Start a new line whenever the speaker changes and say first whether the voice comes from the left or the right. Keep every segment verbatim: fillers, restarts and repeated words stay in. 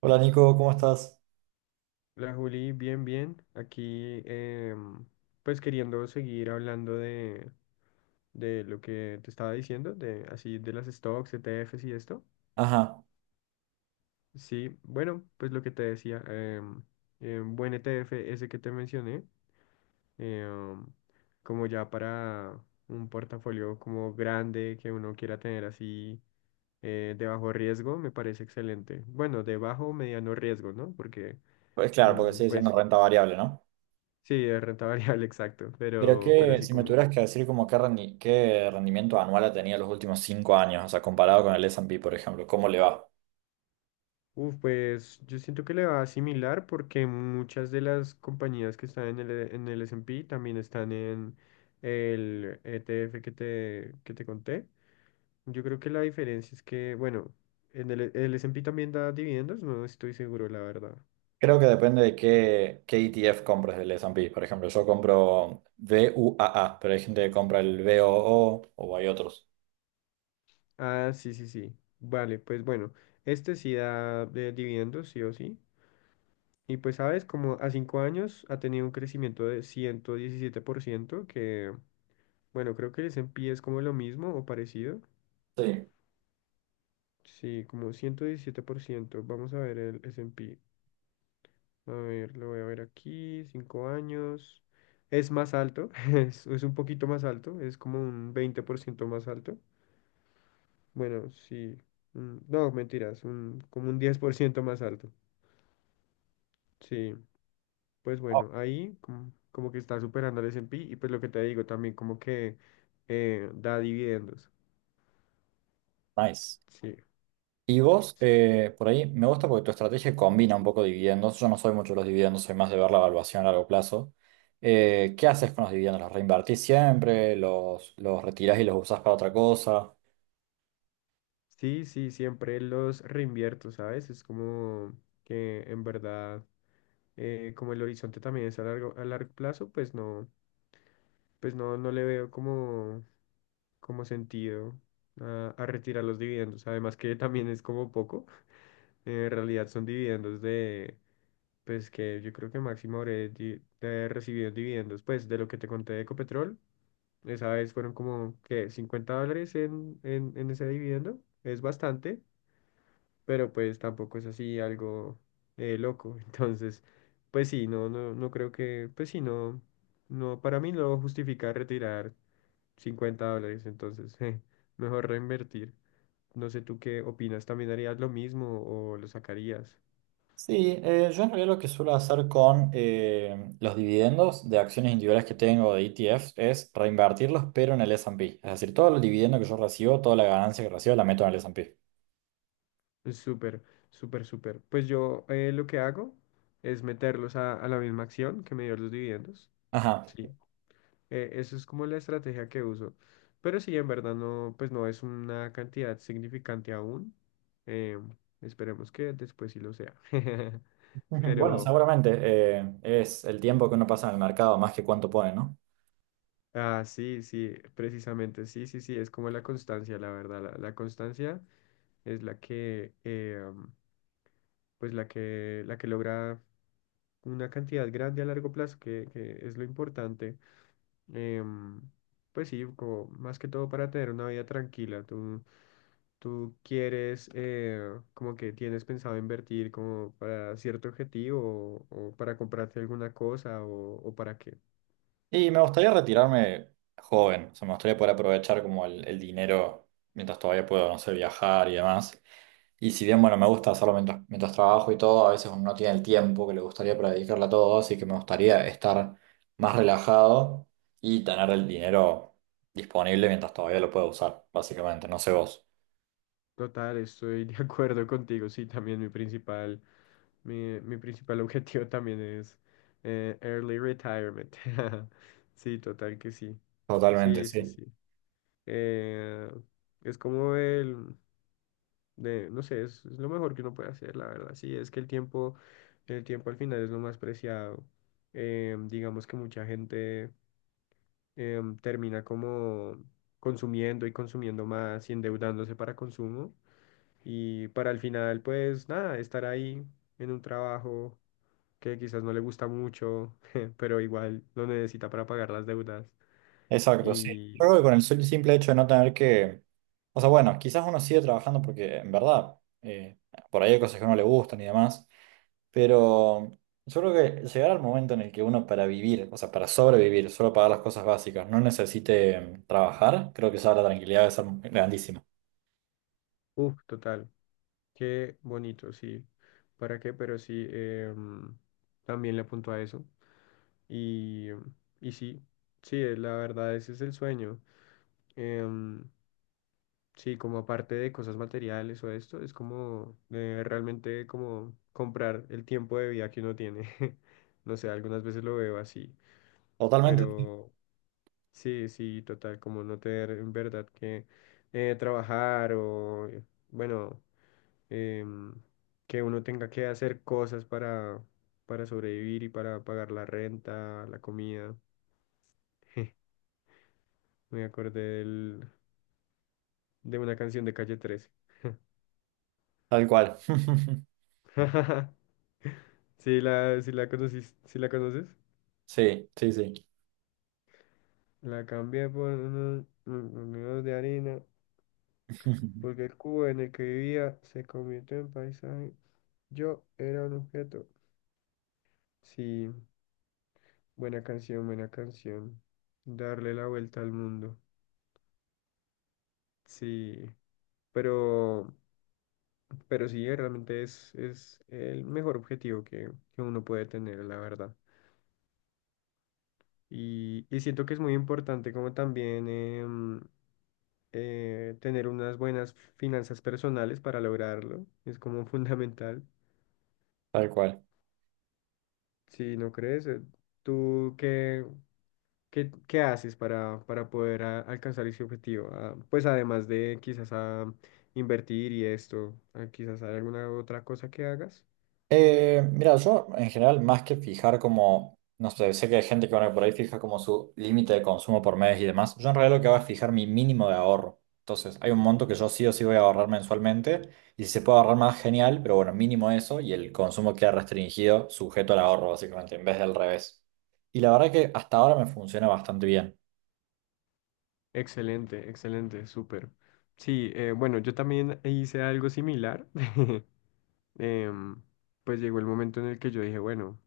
right: Hola Nico, ¿cómo estás?
left: La Juli, bien, bien. Aquí, em, pues queriendo seguir hablando de, de lo que te estaba diciendo, de así de las stocks, E T Fs y esto.
right: Ajá,
left: Sí, bueno, pues lo que te decía, em, em, buen E T F ese que te mencioné. em, Como ya para un portafolio como grande que uno quiera tener así, eh, de bajo riesgo, me parece excelente. Bueno, de bajo o mediano riesgo, ¿no? Porque
right: pues claro, porque
left: mm,
right: sigue siendo
left: pues
right: renta variable, ¿no?
left: sí, es renta variable, exacto,
right: Pero
left: pero, pero
right: que
left: así
right: si me
left: como,
right: tuvieras que decir como qué, rendi- qué rendimiento anual ha tenido los últimos cinco años, o sea, comparado con el S and P, por ejemplo, ¿cómo le va?
left: uf, pues yo siento que le va a similar porque muchas de las compañías que están en el, E- en el S and P también están en el E T F que te, que te conté. Yo creo que la diferencia es que, bueno, en el, el S and P también da dividendos, no estoy seguro, la verdad.
right: Creo que depende de qué, qué E T F compres del S and P. Por ejemplo, yo compro V U A A, pero hay gente que compra el VOO o O o hay otros.
left: Ah, sí, sí, sí. Vale, pues bueno, este sí da de dividendos, sí o sí. Y pues sabes, como a cinco años ha tenido un crecimiento de ciento diecisiete por ciento que... Bueno, creo que el S and P es como lo mismo o parecido.
right: Sí.
left: Sí, como ciento diecisiete por ciento. Vamos a ver el S and P. A ver, lo voy a ver aquí, cinco años. Es más alto, es, es un poquito más alto, es como un veinte por ciento más alto. Bueno, sí. mm, No, mentiras, un, como un diez por ciento más alto. Sí, pues
right: Oh,
left: bueno, ahí como, como que está superando al S and P, y pues lo que te digo también como que eh, da dividendos.
right: nice.
left: Sí.
right: Y vos,
left: Sí, sí, sí.
right: eh, por ahí, me gusta porque tu estrategia combina un poco dividendos. Yo no soy mucho de los dividendos, soy más de ver la evaluación a largo plazo. Eh, ¿qué haces con los dividendos? ¿Los reinvertís siempre? ¿Los, los retirás y los usás para otra cosa?
left: Sí, sí, siempre los reinvierto, ¿sabes? Es como que en verdad, eh, como el horizonte también es a largo, a largo plazo, pues no, pues no, no le veo como, como sentido a, a retirar los dividendos. Además que también es como poco. Eh, en realidad son dividendos de, pues que yo creo que máximo habré di- de recibido dividendos, pues de lo que te conté de Ecopetrol. Esa vez fueron como que cincuenta dólares en, en, en ese dividendo. Es bastante. Pero pues tampoco es así algo eh, loco. Entonces, pues sí, no, no, no creo que, pues sí, no, no, para mí no justifica retirar cincuenta dólares, entonces, eh, mejor reinvertir. No sé tú qué opinas, ¿también harías lo mismo o lo sacarías?
right: Sí, eh, yo en realidad lo que suelo hacer con eh, los dividendos de acciones individuales que tengo de E T Fs es reinvertirlos, pero en el S and P. Es decir, todo el dividendo que yo recibo, toda la ganancia que recibo, la meto en el S and P.
left: Súper, súper, súper. Pues yo, eh, lo que hago es meterlos a, a la misma acción que me dio los dividendos.
right: Ajá.
left: Sí. Eh, eso es como la estrategia que uso. Pero sí, en verdad no, pues no es una cantidad significante aún. Eh, Esperemos que después sí lo sea.
right: Ujú. Bueno,
left: Pero,
right: seguramente eh, es el tiempo que uno pasa en el mercado más que cuánto pone, ¿no?
left: ah, sí, sí, precisamente, sí, sí, sí, es como la constancia, la verdad. La, la constancia es la que, eh, am, pues la que, la que logra una cantidad grande a largo plazo, que, que es lo importante. Em, pues sí, como más que todo para tener una vida tranquila. ¿Tú, ¿Tú quieres, eh, como que tienes pensado invertir como para cierto objetivo o, o para comprarte alguna cosa o, o para qué?
right: Y me gustaría retirarme joven, o sea, me gustaría poder aprovechar como el, el dinero mientras todavía puedo, no sé, viajar y demás. Y si bien, bueno, me gusta hacerlo mientras, mientras trabajo y todo, a veces uno no tiene el tiempo que le gustaría para dedicarle a todo, así que me gustaría estar más relajado y tener el dinero disponible mientras todavía lo puedo usar, básicamente, no sé vos.
left: Total, estoy de acuerdo contigo. Sí, también mi principal, mi, mi principal objetivo también es eh, early retirement. Sí, total que sí.
right: Totalmente,
left: Sí, sí,
right: sí.
left: sí. Eh, es como el, de, no sé, es, es lo mejor que uno puede hacer, la verdad. Sí, es que el tiempo, el tiempo al final es lo más preciado. Eh, digamos que mucha gente eh, termina como consumiendo y consumiendo más y endeudándose para consumo y para al final, pues nada, estar ahí en un trabajo que quizás no le gusta mucho, pero igual lo necesita para pagar las deudas
right: Exacto, sí. Yo
left: y,
right: creo que con el sol- simple hecho de no tener que... O sea, bueno, quizás uno sigue trabajando porque en verdad, eh, por ahí hay cosas que no le gustan y demás. Pero yo creo que llegar al momento en el que uno para vivir, o sea, para sobrevivir, solo pagar las cosas básicas, no necesite mm, trabajar, creo que ya la tranquilidad debe ser grandísima.
left: uff, total. Qué bonito, sí. ¿Para qué? Pero sí, em, también le apunto a eso. Y, y sí, sí, eh, la verdad, ese es el sueño. Em, sí, como aparte de cosas materiales o esto, es como eh, realmente como comprar el tiempo de vida que uno tiene. No sé, algunas veces lo veo así,
right: Totalmente.
left: pero sí, sí, total, como no tener en verdad que eh, trabajar o, bueno, em, que uno tenga que hacer cosas para, para sobrevivir y para pagar la renta, la comida. Me acordé del- de una canción de Calle Trece.
right: Tal cual.
left: sí la, sí la conocis- ¿sí la conoces?
right: Sí, sí, sí.
left: La cambié por unos unos de harina, porque el cubo en el que vivía se convirtió en paisaje. Yo era un objeto. Sí, buena canción, buena canción. Darle la vuelta al mundo. Sí. Pero, pero sí, realmente es, es el mejor objetivo que, que uno puede tener, la verdad. Y, y siento que es muy importante como también em, eh, tener unas buenas finanzas personales para lograrlo. Es como fundamental.
right: Tal cual.
left: Si no crees. Eh, ¿tú qué, qué, qué haces para, para poder a- alcanzar ese objetivo? Ah, pues además de quizás a invertir y esto, ah, quizás hay alguna otra cosa que hagas.
right: Eh, mira, yo en general, más que fijar como, no sé, sé que hay gente que bueno, por ahí fija como su límite de consumo por mes y demás, yo en realidad lo que hago es fijar mi mínimo de ahorro. Entonces, hay un monto que yo sí o sí voy a ahorrar mensualmente y si se puede ahorrar más, genial, pero bueno, mínimo eso y el consumo queda restringido, sujeto al ahorro, básicamente, en vez del revés. Y la verdad que hasta ahora me funciona bastante bien.
left: Excelente, excelente, súper. Sí, eh, bueno, yo también hice algo similar. Em, pues llegó el momento en el que yo dije, bueno,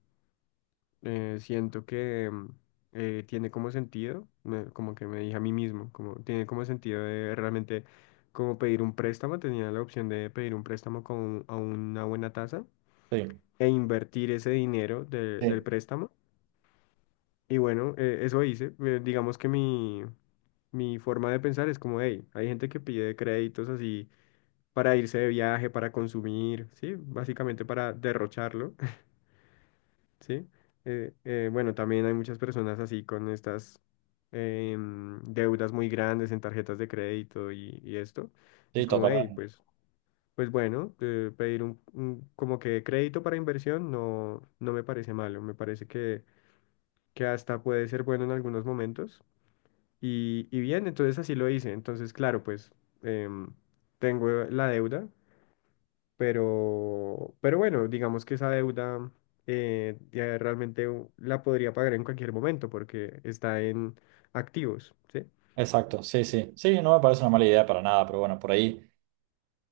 left: eh, siento que em, eh, tiene como sentido, me- como que me dije a mí mismo, como tiene como sentido de realmente como pedir un préstamo, tenía la opción de pedir un préstamo con, a una buena tasa
right: Sí,
left: e invertir ese dinero de- del
right: sí,
left: préstamo. Y bueno, eh, eso hice. Eh, digamos que mi, mi forma de pensar es como, hey, hay gente que pide créditos así para irse de viaje, para consumir, ¿sí? Básicamente para derrocharlo, ¿sí? Eh, eh, bueno, también hay muchas personas así con estas em, deudas muy grandes en tarjetas de crédito y, y esto. Es
right: sí,
left: como, hey,
right: totalmente.
left: pues, pues bueno, eh, pedir un, un como que crédito para inversión no, no me parece malo, me parece que, que hasta puede ser bueno en algunos momentos. Y, y bien, entonces así lo hice. Entonces, claro, pues em, tengo la deuda, pero, pero bueno, digamos que esa deuda eh, ya realmente u- la podría pagar en cualquier momento porque está en activos, ¿sí?
right: Exacto, sí, sí. Sí, no me parece una mala idea para nada, pero bueno, por ahí.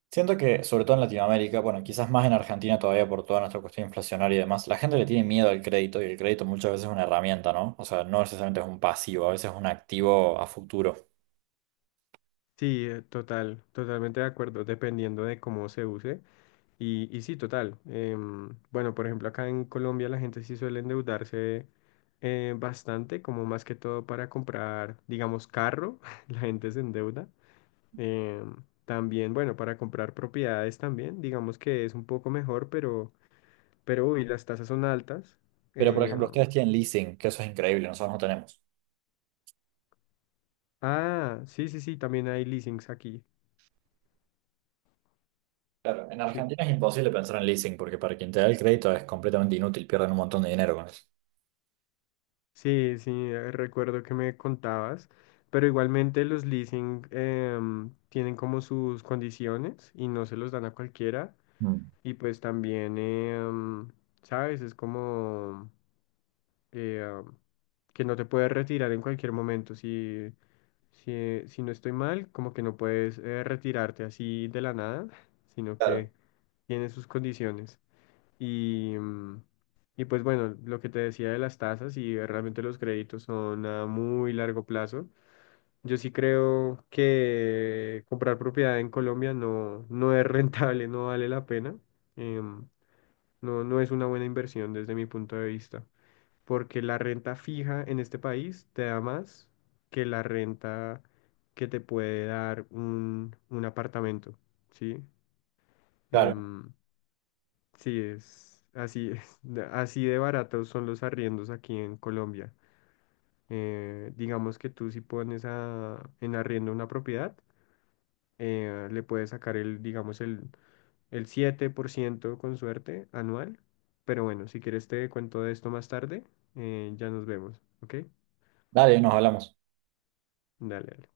right: Siento que, sobre todo en Latinoamérica, bueno, quizás más en Argentina todavía por toda nuestra cuestión inflacionaria y demás, la gente le tiene miedo al crédito y el crédito muchas veces es una herramienta, ¿no? O sea, no necesariamente es un pasivo, a veces es un activo a futuro.
left: Sí, eh, total, totalmente de acuerdo, dependiendo de cómo se use. Y, y sí, total. Em, bueno, por ejemplo, acá en Colombia la gente sí suele endeudarse eh, bastante, como más que todo para comprar, digamos, carro, la gente se endeuda. Eh, También, bueno, para comprar propiedades también, digamos que es un poco mejor, pero, pero uy, las tasas son altas.
right: Pero, por
left: Eh,
right: ejemplo, ustedes tienen leasing, que eso es increíble, nosotros no tenemos.
left: ah, sí, sí, sí, también hay leasings aquí.
right: Claro, en
left: Sí,
right: Argentina es imposible pensar en leasing porque para quien te da el crédito es completamente inútil, pierden un montón de dinero con eso.
left: sí, sí, eh, recuerdo que me contabas, pero igualmente los leasing em, tienen como sus condiciones y no se los dan a cualquiera.
right: Mm.
left: Y pues también, em, ¿sabes? Es como eh, que no te puedes retirar en cualquier momento si... Si, eh, si no estoy mal, como que no puedes eh, retirarte así de la nada, sino
right: Claro.
left: que tiene sus condiciones. Y, mm, y pues bueno, lo que te decía de las tasas y eh, realmente los créditos son a muy largo plazo. Yo sí creo que comprar propiedad en Colombia no, no es rentable, no vale la pena. Em, no, no es una buena inversión desde mi punto de vista porque la renta fija en este país te da más que la renta que te puede dar un, un apartamento, ¿sí?
right: Claro.
left: Em, sí, es así, es, de- así de baratos son los arriendos aquí en Colombia. Eh, digamos que tú si pones a- en arriendo una propiedad, eh, le puedes sacar el, digamos, el, el siete por ciento con suerte anual. Pero bueno, si quieres te cuento de esto más tarde, eh, ya nos vemos, ¿ok?
right: Dale, nos hablamos.
left: Dale, dale.